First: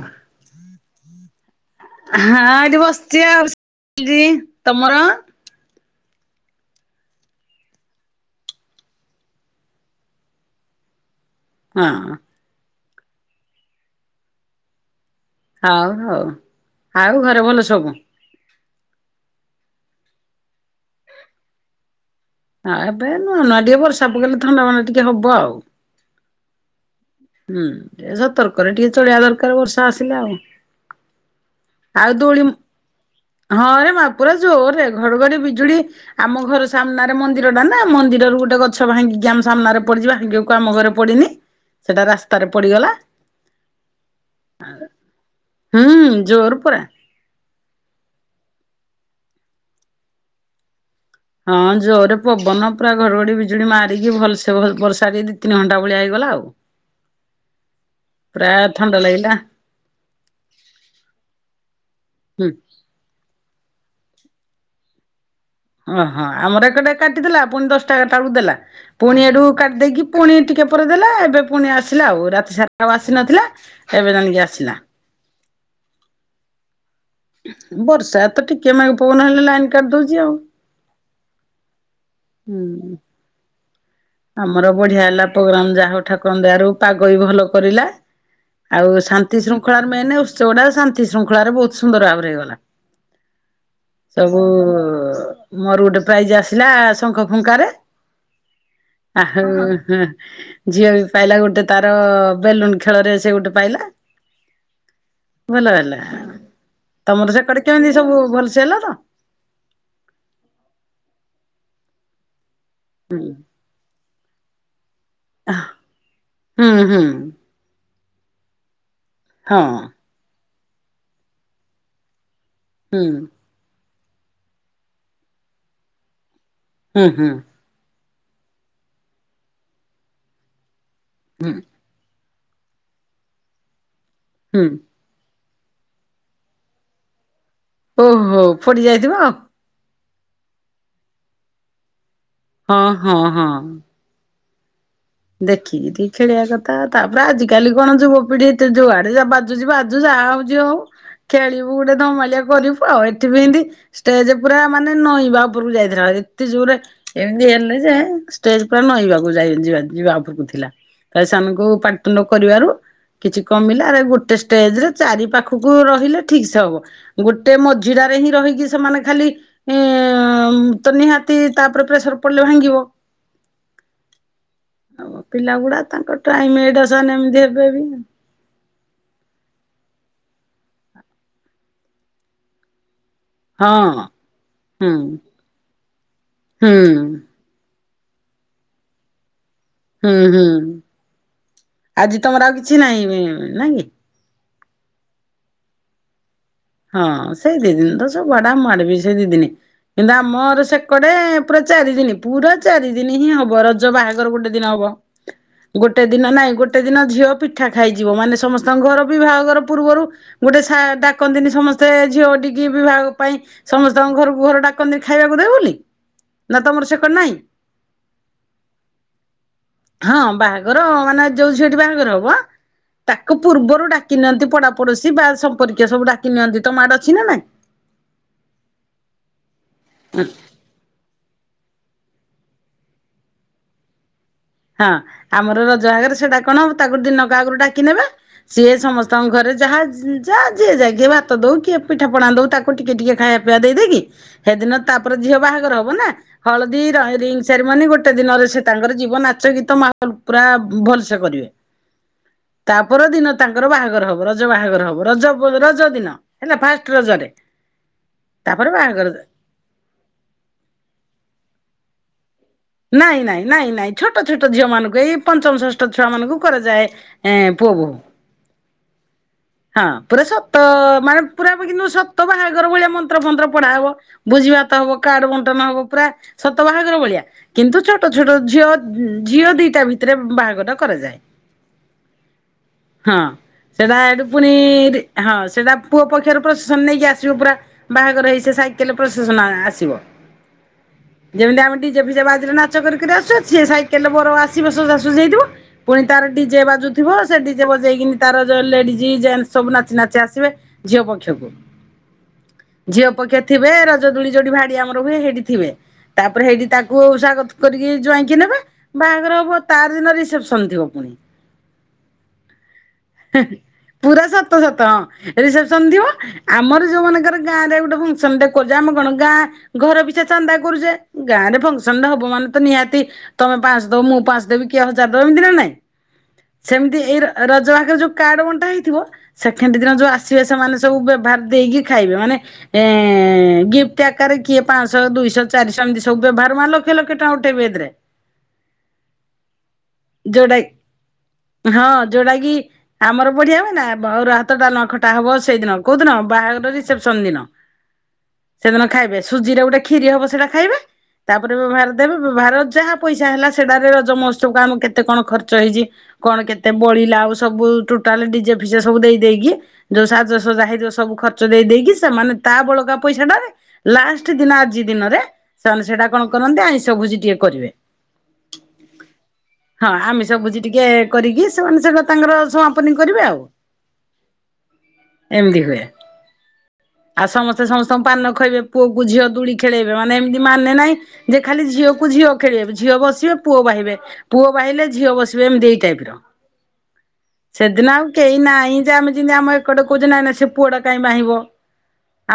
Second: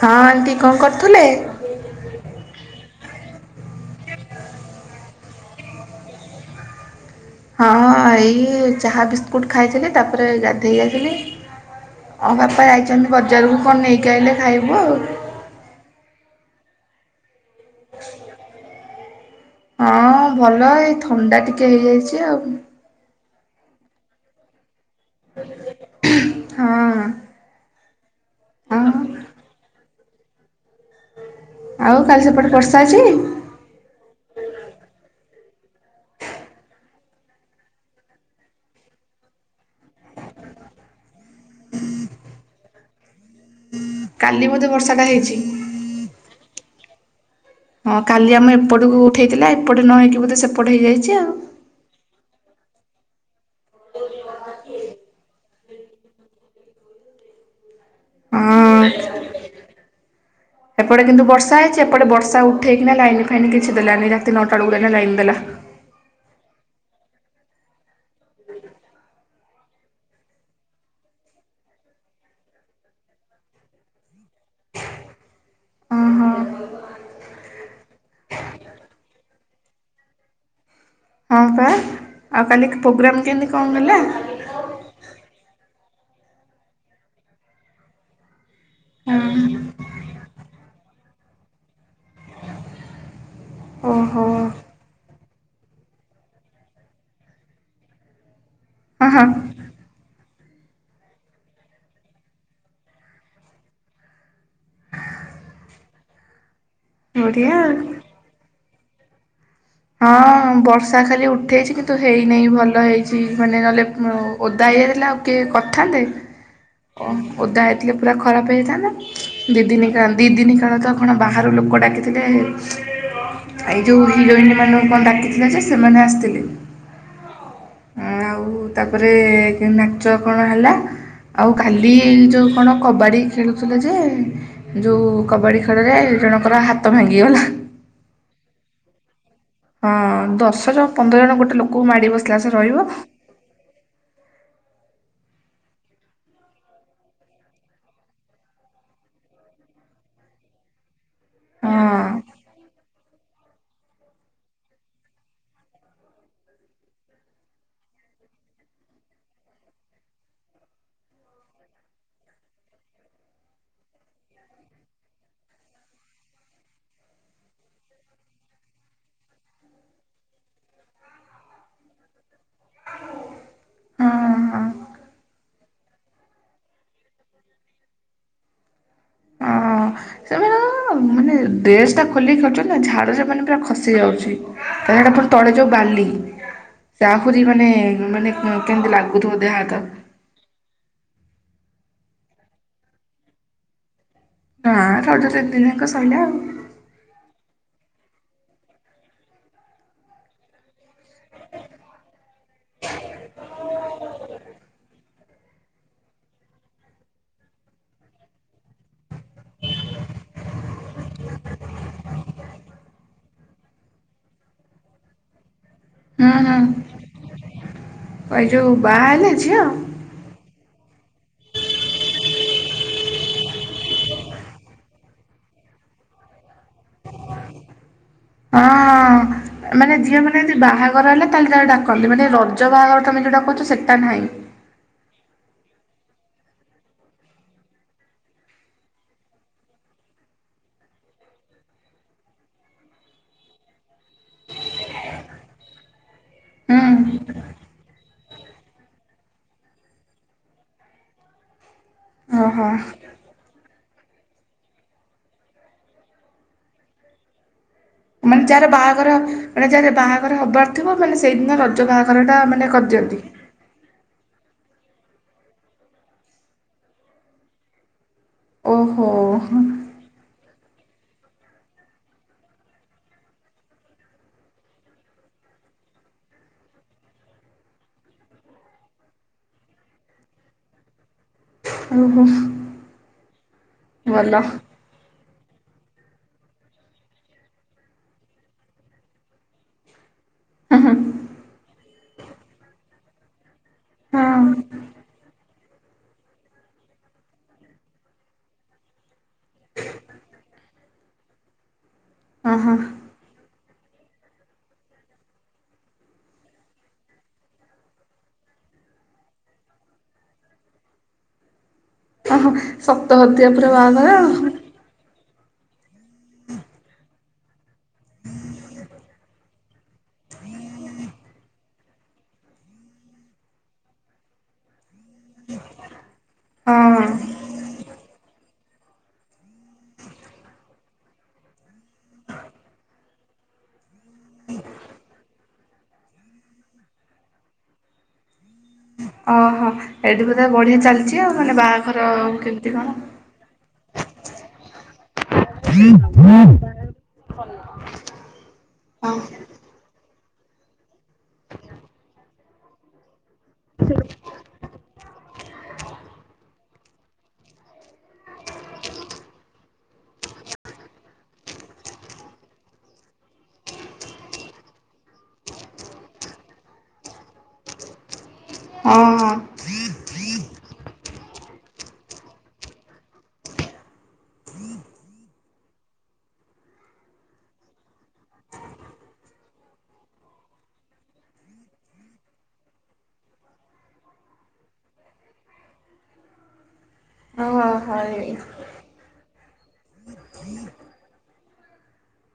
ହଁ, ଆଣ୍ଟି କଣ କରୁଥିଲେ? ହଁ ଏଠି ବସିଛି ଆଉ। ଜି ତମର? ହଁ ଏଇ ଚାହା ବିସ୍କୁଟ ଖାଇଥିଲି। ତାପରେ ଗାଧେଇ ଯାଇଥିଲି। ହଁ। ହଁ ବାପା ଯାଇଛନ୍ତି ବଜାରକୁ କଣ ନେଇକି ଆଇଲେ ଖାଇବୁ ଆଉ। ହଉ, ହଉ। ଆଉ ଘରେ ଭଲ ସବୁ? ହଁ ଭଲ ଏଇ ଥଣ୍ଡା ଟିକେ ହେଇଯାଇଛି ଆଉ। ହଁ ଏବେ ନୁଆ ନୂଆ ଟିକେ ବର୍ଷା ପକେଇଲେ ଥଣ୍ଡା ମଣ୍ଡା ଟିକେ ହବ ଆଉ। ହଁ। ହୁଁ, ଏ ସତର୍କରେ ହଁ ଟିକେ ଚଳିଆ ଦରକାର ବର୍ଷା ଆସିଲେ ଆଉ। ଆଉ କାଲି ସେପଟେ ବର୍ଷା ଅଛି? ହଁରେ ମା ପୁରା ଜୋରରେ ଘଡଘଡି ବିଜୁଳି। ଆମ ଘର ସାମ୍ନାରେ ମନ୍ଦିରଟା ନା, ମନ୍ଦିରରୁ ଗୋଟେ ଗଛ ଭାଙ୍ଗିକି ଆମ ସାମ୍ନାରେ ପଡିଛି ଭାଗ୍ୟକୁ ଆମ ଘରେ ପଡିିନି। ସେଟା ରାସ୍ତାରେ ପଡିଗଲା। କାଲି ବୋଧେ ବର୍ଷା ଟା ହେଇଛି? ହୁଁ, ଜୋର ପୁରା। ହଁ କାଲି ଆମେ ଏପଟକୁ ଉଠାଇଥିଲା, ଏପଟେ ନ ହେଇକି ବୋଧେ ସେପଟେ ହୋଇଯାଇଛି ଆଉ? ହଁ ଜୋରରେ ପବନ ପୁରା ଘଡ଼ଘଡ଼ି ବିଜୁଳି ମାରିକି ଭଲସେ ପୁରା ଵର୍ଷା ବି ଦି ତିନି ଘଣ୍ଟା ଭଳିଆ ହେଇଗଲା ଆଉ। [unintelligible] ପ୍ରାୟ ଥଣ୍ଡାଲାଗିଲା। [unintelligible] ସେପଟେ କିନ୍ତୁ ବର୍ଷା ହେଇଛି ଏପଟେ ବର୍ଷା ହୁଁ ଉଠେଇକି ନା ଲାଇନ ଫାଇନ୍ କିଛି ଦେଲାନି ରାତି ନଅଟା ବେଳକୁ ଦେଲା ଲାଇନ ଦେଲା। ଓହୋ ଆମର ଏକଟେ କାଟିଦେଲା ପୁଣି ଦଶଟା ଏଗାରଟାକୁ ଦେଲା। ପୁଣି ଏଠୁ କାଟିଦେଇକି ପୁଣି ଟିକେ ପରେ ଦେଲା ଏବେ ପୁଣି ଆସିଲା ଆଉ। ରାତି ସାରା ଆଉ ଆସି ନଥିଲା। ଏବେ ଜାଣିକି ଆସିଲା। ଓହୋ ବର୍ଷା ତ ଟିକିଏ ମେଘ ପବନ ହେଲେ ଲାଇନ୍ କାଟିଦଉଛି ଆଉ। ହଁ ପା, ଆଉ ହୁଁ କାଲି ପ୍ରୋଗ୍ରାମ୍ କେମିତି କଣ ଦେଲା? ଆମର ବଢିଆ ହେଲା ପୋଗ୍ରାମ ଯାହା ହଉ ଠାକୁର ଙ୍କ ଦୟାରୁ ପାଗ ବି ଭଲ କରିଲା। ଆଉ ହଁ ଶାନ୍ତି ଶୃଙ୍ଖଳା ମେନେ ଉତ୍ସବଟା ଶାନ୍ତି ଶୃଙ୍ଖଳାରେ ବହୁତ ସୁନ୍ଦର ଭାବରେ ହେଇଗଲା। ଓହୋ ସବୁ ମୋର ଗୋଟେ ପ୍ରାଇଜ ଆସିଲା ଶଙ୍ଖ ଫୁଙ୍କାରେ। ହଁ ଆ ହଁ ହଉ ଝିଅ ବି ପାଇଲା ଗୋଟେ ତାର ବେଲୁନ ଖେଳରେ ସେ ଗୋଟେ ପାଇଲା। ଭଲ ହେଲା। ତମର ସେ ବଢ଼ିଆ କଡେ ଆଉ। କେମିତି ସବୁ ଭଲସେ ହେଲା ତ? ହଁ ବର୍ଷା ଖାଲି ଉଠେଇଛି କିନ୍ତୁ ହେଇନାହିଁ ଭଲ ହେଇଛି ମାନେ ନହେଲେ, ଓଦା ହେଇଯାଇଥିଲେ ଆଉ କିଏ କରିଥାନ୍ତେ? ହୁଁ ହୁଁ ଓ ଓଦା ହେଇଥିଲେ ପୁରା ଖରାପ ହେଇଥାନ୍ତା। ହଁ ଦି ଦିନ କା ଦି ଦିନ କାଳ ତ ବାହାରୁ ଲୋକ ଡାକିଥିଲେ। ହୁଁ। ଏଇ ଯୋଉ ହିରୋଇନ୍‌ ମାନଙ୍କୁ କଣ ଡାକିଥିଲେ ଯେ ସେମାନେ ଆସିଥିଲେ। ହୁଁ ହୁଁ। ଆଉ ତାପରେ ନାଚ କଣ ହେଲା ହୁଁ ଆଉ କାଲି ବିଲ୍ ଯୋଉ କଣ କବାଡ଼ି ଖେଳୁଥିଲେ ଯେ, ହୁଁ। ଯୋଉ କବାଡ଼ି ଖେଳରେ ଜଣଙ୍କର ହାତ ଭାଙ୍ଗିଗଲା। ଓହୋ ଫୋଡି ଯାଇଥିବ ଆଉ। ହଁ ଦଶ ଜଣ ପନ୍ଦର ଜଣ ଗୋଟେ ଲୋକଙ୍କୁ ମାଡି ବାସି ହଁ ହଁ ହଁ। ଦେଖିକି ଦ ଖେଳିବା କଥା ତାପରେ ଆଜିିକାଲି କଣ ଯୁବପିଢି ଏତେ ଯୁଆଡେ ବାଜୁଛି ବାଜୁଛି ଯାହା ହୋଉଛି ଗୋଟେ ଖେଳିବୁ ହଁ ଗୋଟେ ଧମାଳିଆ କରିବୁ ଆଉ ଏଠି ବି ଏମତି। ଷ୍ଟେଜ ପୁରା ମାନେ ନଇବା ଉପରକୁ ଯାଇଥିଲା ଏତେ ଜୋରେ ଏମିତି ହେଲେ ଯେ ଷ୍ଟେଜ ପୁରା ନଇବାକୁ ଯାଇ ଯିବା। ଯିବା ଉପରକୁ ଥିଲା ତା ସେମାନଙ୍କୁ ପାର୍ଟନ କରିବାରୁ କିଛି କମିଲା ଆରେ ଗୋଟେ ଷ୍ଟେଜରେ ଚାରି ପାଖକୁ ରହିଲେ ଠିକ୍ ସେ ହବ। ଗୋଟେ ମଝିଡାରେ ହିଁ ରହିକି ସେମାନେ ଖାଲି ଏ ତ ନିହାତି ତାପରେ ପ୍ରେସର ପଡିଲେ ଭାଙ୍ଗିବ। ହଁ ହଁ ଆଉ ପିଲା ଗୁଡା ତାଙ୍କ ଟାଇମ୍ ଏଇଟା ଏଇନା ସେମାନେ ଏମିତି ହେବେ ବି। ହଁ ସେମାନେ ମାନେ ଡ୍ରେସ୍ ଟା ଖୋଲିକି କରୁଛନ୍ତି ନା ଝାଡୁରେ। ମାନେ ପୁରା ଖସି ହଁ ଯାଉଛି ହୁଁ ତା ଛଡ଼ା ଆପଣ ତଳେ ଯୋଉ ବାଲି। ହୁଁ ତାହୁରି ମାନେ ମାନେ କେମିତି ଲାଗୁଥିବ ଦେହ ହାତ। ହୁଁ ହୁଁ ଆଜି ତମର ଆଉ କିଛି ନାହିଁ ନାଁ କି? ହଁ [unintelligible] ସଇଲା ଆଉ। ହଁ ସେ ଦି ଦିନ ତ ସବୁ ବାଡା ମୁଁ ମାରିବି ଦିଦିନି। କିନ୍ତୁ ଆମର ସେକଡେ ପୁରା ଚାରି ଦିନ ପୁରା ଚାରି ଦିନ ହିଁ ହବ। ର ତ ବାହାଘର ଗୋଟେ ଦିନ ହବ। ଗୋଟେ ଦିନ ନାଇଁ ଗୋଟେ ଦିନ ଝିଅ ପିଠା ଖାଇଯିବ ମାନେ ସମସ୍ତଙ୍କ ଘର ବି ବାହାଘର ପୂର୍ବରୁ। ଗୋଟେ ସେଟା ଡାକନ୍ତିିନୀ ସମସ୍ତେ ଝିଅ ଟଡିିକି ବିବାହ ପାଇଁ ସମସ୍ତଙ୍କ ଘରକୁ ଘର ଡାକନ୍ତିିନି ଖାଇବାକୁ ଦେବ ବୋଲି। ହୁଁ ନା ତମର ସେକଡେ ନାହିଁ? ହୁଁ ଏ ଯୋଉ ବାହା ହେଲେ ଝିଅ ହଁ ବାହାଘର ମାନେ ଯୋଉ ଝିଅଟି ବାହାଘର ହବ ତାକୁ ପୂର୍ବରୁ ଡାକି ନିଅନ୍ତି ପଡା ପଡୋଶୀ ବା ସମ୍ପ କିଏ ସବୁ ଡ଼ାକି ନିଅନ୍ତି ତମ ଆଡେ ଅଛି କି ନାହିଁ? ହଁ ମାନେ ଝିଅ ମାନେ ଯୋଉ ବାହା ଘର ହେଲେ ତାହେ ତାକୁ ଡାକନ୍ତି ମାନେ ରଜ ବାହାଘର ତମେ ଯୋଉଟା କହୁଚ ସେଟା ନୁହେଁ? ହଁ ଆମର ରଜ ଆଗରେ ସେଇଟା କଣ ହବ ତାକୁ ଦିନକ ଆଗରୁ ଡାକି ନେବେ ସିଏ ସମସ୍ତଙ୍କ ଘରେ ଯାହା ଯାହା ଯିଏ ଯାଇ କିଏ ଭାତ ଦୋଉ କିଏ ପିଠା ପଣା ଦୋଉ ତା ଟିକେ ଟିକେ ଖାଇବା ପିଇବା ଦେଇଦେଇକି ହେଦିନ ତାପରେ ଝିଅ ବାହାଘର ହବ ନା। ହୁଁ ହଳଦୀ ରିଙ୍ଗ୍ ସୋରରିମନି ଗୋଟେ ଦିନରେ ସେ ତାଙ୍କର ଜୀବନ ନା। ନାଚ ଗୀତ ମାନଙ୍କ ପୁରା ଭଲସେ କରିବେ। ଓହୋ ତାପର ଦିନ ତାଙ୍କର ବାହାଘର ହବ ରଜ ବାହାଘର ହବ ରଜ ରଜ ଦିନ। ହେଲା ଫାଷ୍ଟ ରଜରେ? ମାନେ ଯାହାର ତାପରେ ବାହାଘର ଯାଏ। ମାନେ ଯାହାର ବାହାଘର ହବାର ଥିବ ମାନେ ସେଇଦିନ ର ଜ ବାହାଘରଟା ମାନେ ନାଇଁ କରିଦିଅନ୍ତି। ନାଇଁ ନାଇଁ ଛୋଟ ଛୋଟ ଝିଅ ମାନଙ୍କୁ ଏଇ ପଞ୍ଚମ ଷଷ୍ଠ ଛୁଆ ମାନଙ୍କୁ କରାଯାଏଁ ପୁଅ ବୋଉୂ। ଓହୋ। ହଁ ପୁରା ସତ ମାନେ ପୁରା କିନ୍ତୁ ସତ ବାହାଘର ଭଳିଆ ମନ୍ତ୍ର ମନ୍ତ୍ର ପଢା ହବ। ବୁଝିବା ତ ହବ କା ଆଡୁ ବଣ୍ଟନ ହବ ପୁରା ସତ ବାହାଘର ଭଳିଆ କିନ୍ତୁ ଛୋଟ ଛୋଟ ଝିଅ ଝିଅ ଦିଟା ଭିତରେ ବାହାଘର କରାଯାଏ। ଓହୋ। ହଁ ସେଟା ଏଠୁ ଭଲ ପୁଣି ହଁ ସେଟା ପୁଅ ପକ୍ଷରୁ ପ୍ରଶାସନ ନେଇକି ଆସିବ ପୁରା ବାହାଘର ହେଇ ସାଇକେଲରେ ପ୍ରଶାସନ ଆସିବ। ହୁଁ ହୁଁ ଯେମିତି ଆମେ ଡିଜେ ଫିଜେ ବାଜିରେ ନାଚ କରିକରି ଆସୁ ସ ସାଇକେଲରେ ହଁ ବର ଆସିବ। ସୁଝା ହେଇଥିବା ପୁଣି ତାର ଡିଜେ ବାଜୁଥିବ ସେ ଡିଜେ ବଜେଇକିନି ତାର ଲେଡିଜ ଜେଣ୍ଟ ସବୁ ନାଚି ନାଚି ଆସିବେ। ଝିଅ ପକ୍ଷକୁ ଓ ହୋ। ଝିଅ ପକ୍ଷେ ଥିବେ ରଜଦୋଳି ଯୋ ଭାଡି ଆମର ହୁଏ ସେଇଠି ଥିବେ ତାପରେ ସେଇଠି ତାକୁ କରିକି ଜ [inaudible] ଆଇକି ନେବା ବାହାଘର ହବ ତାର ଦିନ ରିସେପସନ ଥିବ ପୁଣି। ଓହୋ ସତ [unintelligible] ହଦିବା ପୁର ବାହାଘର। ପୁରା ସତ ହଁ ସତ ରସେପସନ ଥିବ ଆମର ଯୋଉ ମାନଙ୍କର ଗାଁରେ ଗୋଟେ ଫସନ ଆମ କଣ ଗାଁ ଘର ପିଛା ଚାନ୍ଦା କରୁଛେ ଗାଁ ରେ ଫଙ୍କସନ ହବ ମାନେ ତ ନିହାତି। ତମେ ପାଞ୍ଚ ଦବ ମୁଁ ପାଞ୍ଚ ଦବି କିଏ ହଜାର ଦବ ଏମିତି ନା ନାଇଁ ଆଉ ସେମିତି ହଁ ଏଇ ରଜ ରେ ଯୋଉ କାର୍ଡ ବଣ୍ଟା ହେଇଥିବ ସେଖେଣ୍ଡ ଦିନ ଯୋଉ ଆସିବେ ସେମାନେ ସବୁ ବ୍ୟବହାର ଦେଇକି ଖାଇବେ ମାନେ ଏ ଗିଫ୍ଟ ଆକାରରେ କିଏ ପାଞ୍ଚଶହ ଦୁଇଶହ ଚାରିଶହ ଏମିତି ସବୁ ବ୍ୟବହାର ମା ଲକ୍ଷେ ଲକ୍ଷେ ଟଙ୍କା ଉଠେଇବେ ଏଥିରେ। ଓହୋ ଏଠି ବୋଧେ ଯୋଉଟା ବଢିଆ ଚାଲିଛି ଆଉ ମାନେ ହଁ ବାହାଘର ଯୋଉଟା କି କେମିତି କଣ? ଆମର ବଢିଆ ହ ନା ଆଉର ଭାତ ଡ଼ାଲମା ଖଟା ହବ ସେଇଦିନ କୋଉ ଦିନ ବାହାଘର ରିସେପସନ ଦିନ ସେଦିନ ହଁ ଖାଇବେ ସୁଜି ରେ ଗୋଟେ କ୍ଷୀରି [unintelligible] ହବ ସେଟା ଖାଇବେ। ତାପରେ ବ୍ୟବହାର ଦେବେ ବ୍ୟବହାର ଯାହା ପଇସା ହେଲା ସେଟାରେ ରଜମହତ୍ସବମ କେତେ କଣ ଖର୍ଚ୍ଚ ହେଇଛି କଣ କେତେ ବଳିଲା ଆଉ ସବୁ ଟୋଟାଲ ଡିଜେ ଫିଜେ ସବୁ ଦେଇ ଦେଇକି ଯୋଉ ସାଜସଯା ହେଇଥିବ ସବୁ ଖର୍ଚ୍ଚ ଦେଇ ଦେଇକି ସେମାନେ ତା ବଳକା ପଇସାଟାରେ ଲାଷ୍ଟ ଦିନ ଆଜି ଦିନରେ ସେମାନେ ସେଇଟା କଣ କରନ୍ତି ଆଇଁଷ ଭୋଜି ଟିକେ କରିବେ। ହଁ। ହଁ ଆମିଷ ଭୋଜି ଟିକେ କରିକି ସେମାନେ ସେଟା ତାଙ୍କର ସମାପନୀ କରିବେ ଆଉ ଏମିତି ହୁଏ ଆଉ ସମସ୍ତେ ସମସ୍ତଙ୍କୁ ପାନ ଖାଇବେ ପୁଅକୁ ଝିଅ ଦୋଳି ଖେଳେଇବେ ମାନେ ଏମିତି ମାନେ ନାହିଁ। ଯେ ଖାଲି ଝିଅକୁ ଝିଅ ଖେଳିଇବେ ଝିଅ ବସିବେ ପୁଅ ବାହିବେ। ପୁଅ ବାହିଲେ ଝିଅ ବସିବେ ଏମତି ଦି ଟାଇପ ର ଓହୋ ସେଦିନ ଆଉ ହଇ କେହି ନାହିଁ ଯେମେ ଯେମିତି ଆମ ଏଟେ କହୁଛ ନାଇଁ ନା ସେ ପୁଅଟା କାଇଁ ବାହିବ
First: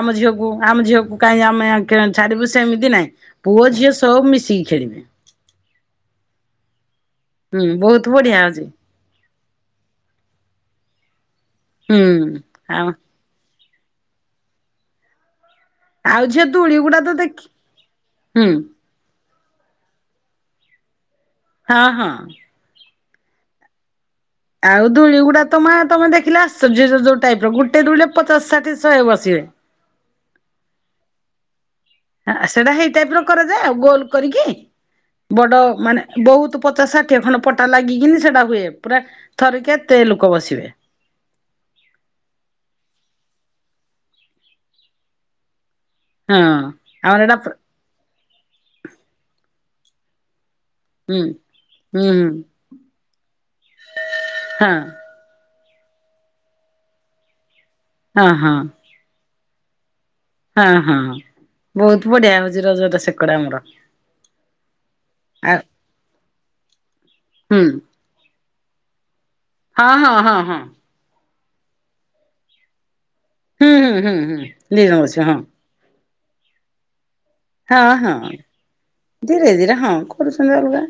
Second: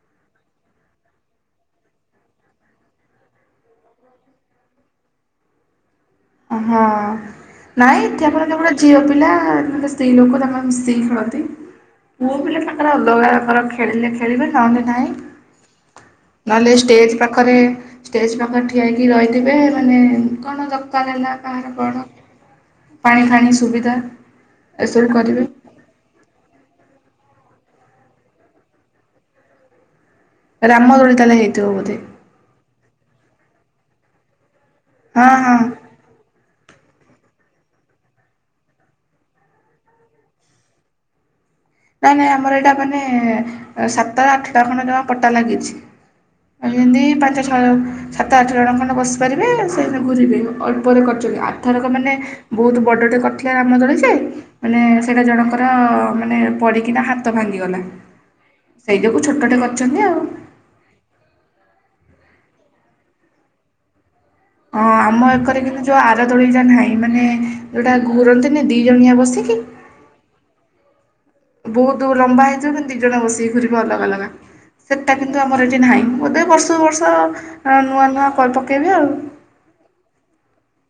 ଆମ ଝିଅକୁ ଆମ ଝିଅକୁ କାଇହିଁ ଆମେ ଛାଡିବୁ ସେମିତି ନାଇଁ ପୁଅ ଝିଅ ସବୁ ମିଶିକି ଖେଳିବେ। ହଁ ହୁଁ ନାଇଁ ବହୁତ ଏଠି ବଢିଆ ଆପଣ ହଉଛି। କେବଳ ଝିଅ ପିଲା ମାନେ ସ୍ତ୍ରୀ ଲୋକ ତାଙ୍କର ମିଶିକି ଖେଳନ୍ତି ହୁଁ ପୁଅ ପିଲା ଆଉ ତାଙ୍କର ଅଲଗା ତାର ଖେଳିଲେ ଖେଳିବେ ନହେଲେ ନାହିଁ। ଆଉ ଝିଅ ନହେଲେ ଦୋଳି ଗୁଡା ତ ଷ୍ଟେଜ ଦେଖି ପାଖରେ ଷ୍ଟେଜ ହୁଁ ପାଖରେ ଠିଆ ହେଇ ରହିଥିବେ ମାନେ କଣ ଦରକାର ହେଲା କାହାର ହଁ କଣ ହଁ। ପାଣି ଫାଣି ସୁବିଧା ଆଉ ଏସବୁ ଦୋଳି ଗୁଡା କରିବେ ତ ମା ତମେ ଦେଖିଲେ [unintelligible] ଟାଇପ୍ ର, ଗୋଟେ ରୁଲ୍ ରେ ପଚାଶ ଷାଠିଏ ଶହେ ବସିବେ। ରାମ ଦୋଳି ତାହେଲେ ହେଇଥିବ ବୋଧେ। ସେଟା ହେଇ ଟାଇପ୍ ର କରାଯାଏ ଆଉ। ଗୋଲ କରିକି ହଁ ହଁ। ବଡ ମାନେ ବହୁତୁ ପଚାଶ ଷାଠିଏ ଖଣ୍ଡ ପଟା ଲାଗିକିନି ସେଟା ହୁଏ, ପୁରା ଥରେ କେ ଏତେ ଲୋକ ବସିବେ। ନାଇଁ ନାଇଁ ଆମର ଏଇଟା ମାନେ ସାତ ଟା ରୁ ଆଠଟା ଖଣ୍ଡେ ଜମା ପଟା ଲାଗିଚି। [unintelligible] ହଁ ଆମର ଏଟା ସାତ ଆଠ ଜଣ ଖଣ୍ଡେ ବସିପାରିବେ ସେଇଥିରେ ଘୁରିବେ, ଅଳ୍ପରେ ହୁଁ କରିଛନ୍ତି। ଆର ଥର ହୁଁ ମାନେ ବହୁତୁ ବଡ଼ଟେ କରିଥିଲେ ରାମ ଦୋଳି ଯେ ହୁଁ ମାନେ ସେଇଟା ଜଣଙ୍କର ମାନେ ପଡ଼ିକିନା ହାତ ଭାଙ୍ଗିଗଲା। ହଁ ହଁ। ସେଇ ଯୋଗୁ ଛୋଟଟେ କରିଛନ୍ତି ଆଉ। ହଁ ହଁ। ବହୁତ ବଢିଆ ହଉଚି ରଜଟା ସେକରେ ଆମର। ହଁ ଆମ ଆଉ ଏକରେ କିନ୍ତୁ ଯୋଉ ଆର ଦୋଳିଟା ନାହିଁ। ମାନେ ହୁଁ ଯୋଉଟା ଘୁରନ୍ତିନି ଦି ଜଣିଆ ବସିକି ହଁ ହଁ ହଁ ହଁ। ବହୁତୁ ଲମ୍ବା ହେଇଥିବ କିନ୍ତୁ ଦି ଜଣ ବସିକି ହୁଁ ଘୁରିବ ହୁଁ ଅଲଗା ହୁଁ ଅଲଗା। ହୁଁ ଦିଜଣ ସେଟା ବସିବେ ହଁ କିନ୍ତୁ ଆମର ଏ ଠି ନାହିଁ। ବୋଧେ ବର୍ଷକୁ ବର୍ଷ ହଁ ନୂଆ ହଁ ନୂଆ ପକାଇବେ ଆଉ। ଧୀରେ ଧୀରେ ହଁ କରୁସନ୍ତି ଅଲଗା।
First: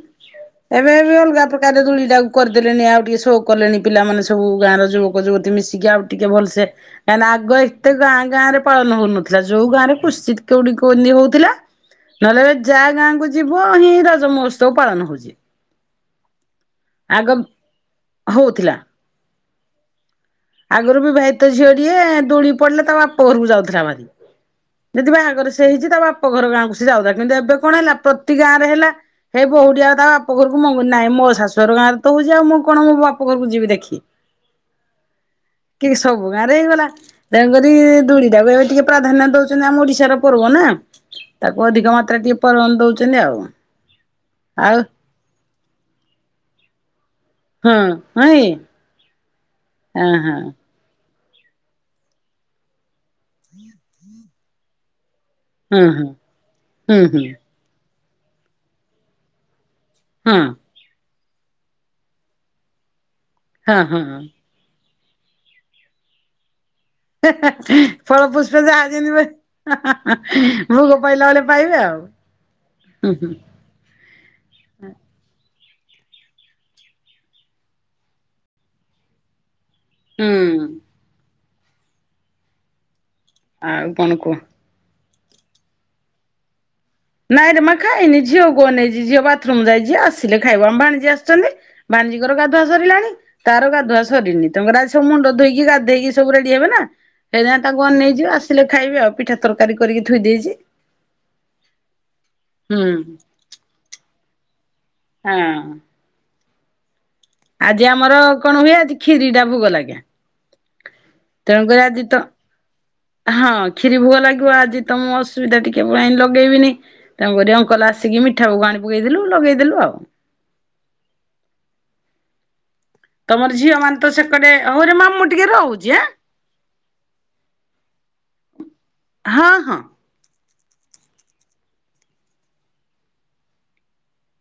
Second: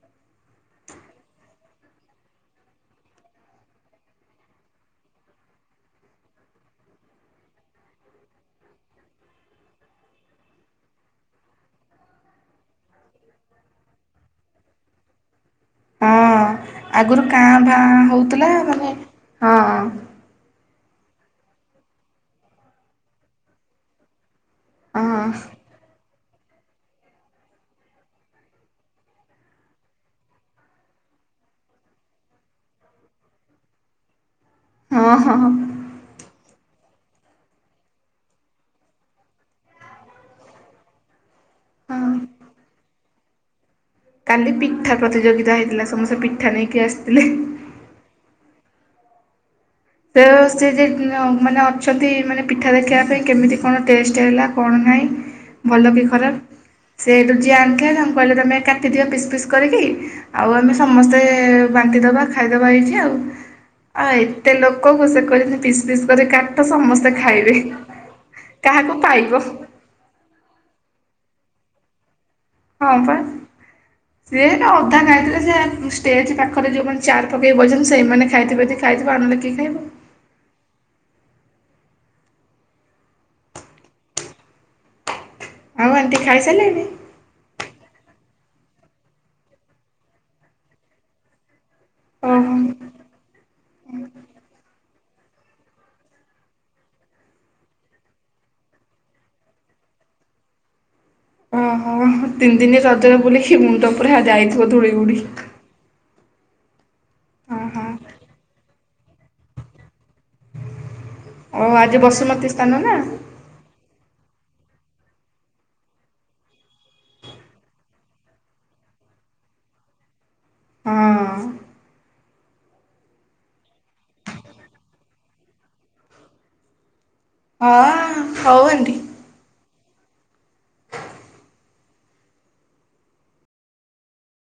ଏବେ ଏବେ ଅଲଗା ପ୍ରକାର ଦୋଳି ଟାକୁ କରିଦେଲେଣି ଆଉ ଟିକେ ସୋ କଲେଣି ପିଲାମାନେ ସବୁ ଗାଁର ଯୁବକ ଯୁବତୀ ମିଶି କି ଆଉ ଟିକେ ଭଲସେ। କାହିଁକ ନା ଆଗ ଏତେ ଗାଁ ଗାଁ ରେ ପାଳନ ହଉନଥିଲା। ଯୋଉ ଗାଁରେ କୁସ୍ଚିତ୍ କଉଠି କନ୍ତି ହଉଥିଲା। ନହେଲେ ଯା ଗାଁକୁୁ ଯିବ ହିଁ ରଜ ମହୋତ୍ସବ ପାଳନ ହଉଚି। ହଁ। ଆଗରୁ କାଁ ଭାଁ ହଉଥିଲା। ମାନେ ହଁ। ଆଗରୁ ବିଭାଇତ ଝିଅଟିଏ ଦୋଳି ପଡିଲେ ତା ବାପା ଘରକୁ ଯାଉଥିଲା ଭାରି। ହଁ ଯଦି ବାହାଘର ସେ ହେଇଚି ତା ବାପ ଘର ଗାଁ କୁ ସେ ଯାଉଥିଲା। କିନ୍ତୁ ଏବେ କଣ ହେଲା ପ୍ରତି ଗାଁ ରେ ହେଲା। ହେଇ ବହୂଟି ଆଉ ତା ବାପ ଘରକୁ ମଙ୍ଗୁନି, ନାଇଁ ମୋ ଶାଶୁଘର ଗାଁରେ ତ ହଉଚି ଆଉ ମୁଁ କଣ ମୋ ବାପ ଘରକୁ ଯିବି ଦେଖି। ହଁ ହଁ ହଁ। କି ସବୁ ଗାଁରେ ହେଇଗଲା। ତେଣୁକରି ଦୋଳି ଟାକୁ ଏବେ ଟିକେ ପ୍ରାଧାନ୍ୟ ଦଉଛନ୍ତି ଆମ ଓଡିଶାର ପର୍ବ ନା। ତାକୁ ଅଧିକ ହଁ ମାତ୍ରା ଟିକେ ପ୍ରାଧାନ୍ୟ ଦଉଛନ୍ତି ଆଉ। କାଲି ଆଉ ପିଠା ପ୍ରତିଯୋଗିତା ହେଇଥିଲା। ସମସ୍ତେ ପିଠା ନେଇକି ଆସିଥିଲେ। ହଁ। ହଁ କି। [unintelligible] ଅଛନ୍ତି ମାନେ ପିଠା ଦେଖିବା ପାଇଁ ମାନେ କେମିତି କଣ ଟେଷ୍ଟ ହେଲା କଣ ନାଇ ହୁଁ ଭଲ କି ହୁଁ ଖରାପ୍। ହୁଁ ସେ ହୁଁ ହେଠୁ ଯିଏ ଆଣିଥିଲା ତାଙ୍କୁ କହିଲେ ତମେ କାଟିଦିଅ ପିସ୍ ପିସ୍ କରିକି ଆଉ ଆମେ ସମସ୍ତେ ବାଣ୍ଟି ଦବା ଖାଇଦବା ଏଇଠି ଆଉ। ହଁ ହଁ ଆଉ ହଁ ଏ ଏତେ ଲୋକକୁ ସେ କହୁଛନ୍ତି ପିସ୍ ପିସ୍ କରି କାଟ ସମସ୍ ଫଳପୁଷ୍ପ ଯାହା ଯେନ୍ତି ପାଇବ। କରି ଭୋଗ ପାଇଲା ବେଳେ ପାଇବେ ଆଉ। ହଁ ହୁଁ ପା। ହୁଁ ସେ ନା ଅଧା ଖାଇଥିଲେ ସେ ଷ୍ଟେଜ୍ ପାଖରେ ଯଉମାନେ ଚିଆର୍ ପକେଇ ବଇଛନ୍ତି ସେଇମାନେ ଖାଇଥିବେ ଖାଇଥିବ ଆଉ ନହେଲେ କିଏ ଖାଇବ। ଉଁ। ଆଉ କଣ କୁହ। ଆଉ ଆଣ୍ଟି ଖାଇସାରିଲେଣି? ନାଇଁରେ ମା ଖାଇନି ଝିଅ କୁ ଅନେଇଛି। ଝିଅ ବାଥରୁମ ଯାଇଛ ଆସିଲେ ଖାଇବ। ଆମ ଭାଣିଜୀ ଆସିଛନ୍ତି ଭାଣିଜୀଙ୍କର ଓହୋ। ଗାଧୁଆ ସରିଲାଣି, ତାର ଗାଧୁଆ ସରିନି। ତାଙ୍କର ଆଜି ସବୁ ମୁଣ୍ଡ ଧୋଇକି ଗାଧେଇକି ସବୁ ରେଡି ହେବ ନା। ସେଥିପାଇଁ ତାଙ୍କୁ ଅନେଇଛି ଆସିଲେ ଖାଇବି ଆଉ। ପିଠା, ତରକାରୀ କରିକି ଥୋଇ ଦେଇଛି। ଓହୋଃ। ତିନି ହୁଁ ଦିନି ରଜରେ ବୁଲି ମୁଣ୍ଡ ଉପରେ ଯାଇଥିବ ଧୂଳି ଉଡି। ହଁ। ଓହୋ ଆଜି ଆମର କଣ ହୁଏ ଆଜି କ୍ଷୀରି ଟା ଭୋଗ ଲାଗେ। ଓ ତେଣୁକରି ଆଜି ତ ବସୁମତୀ ସ୍ଥାନ ନା ହଁ କ୍ଷୀରି ଭୋଗ ଲାଗିବ ଆଜି ତ ମୁଁ ଅସୁବିଧା ଟିକେ ପାଇଁ ଲଗେଇବି ନି। ତାଙ୍କରି ଅଙ୍କଲ ଆସିକି ମିଠାକୁ ଆଣି ପକେଇଥିଲୁ ଲଗେଇଦେଲୁ ଆଉ। ହଁ। ତମର ଝିଅ ମାନେ ତ ସେକରେ ହଉରେ ମା ମୁଁ ଟିକେ ରହୁଛି ଆଁ? ହଁ ହଉ ଆଣ୍ଟି। ହଁ ହଁ।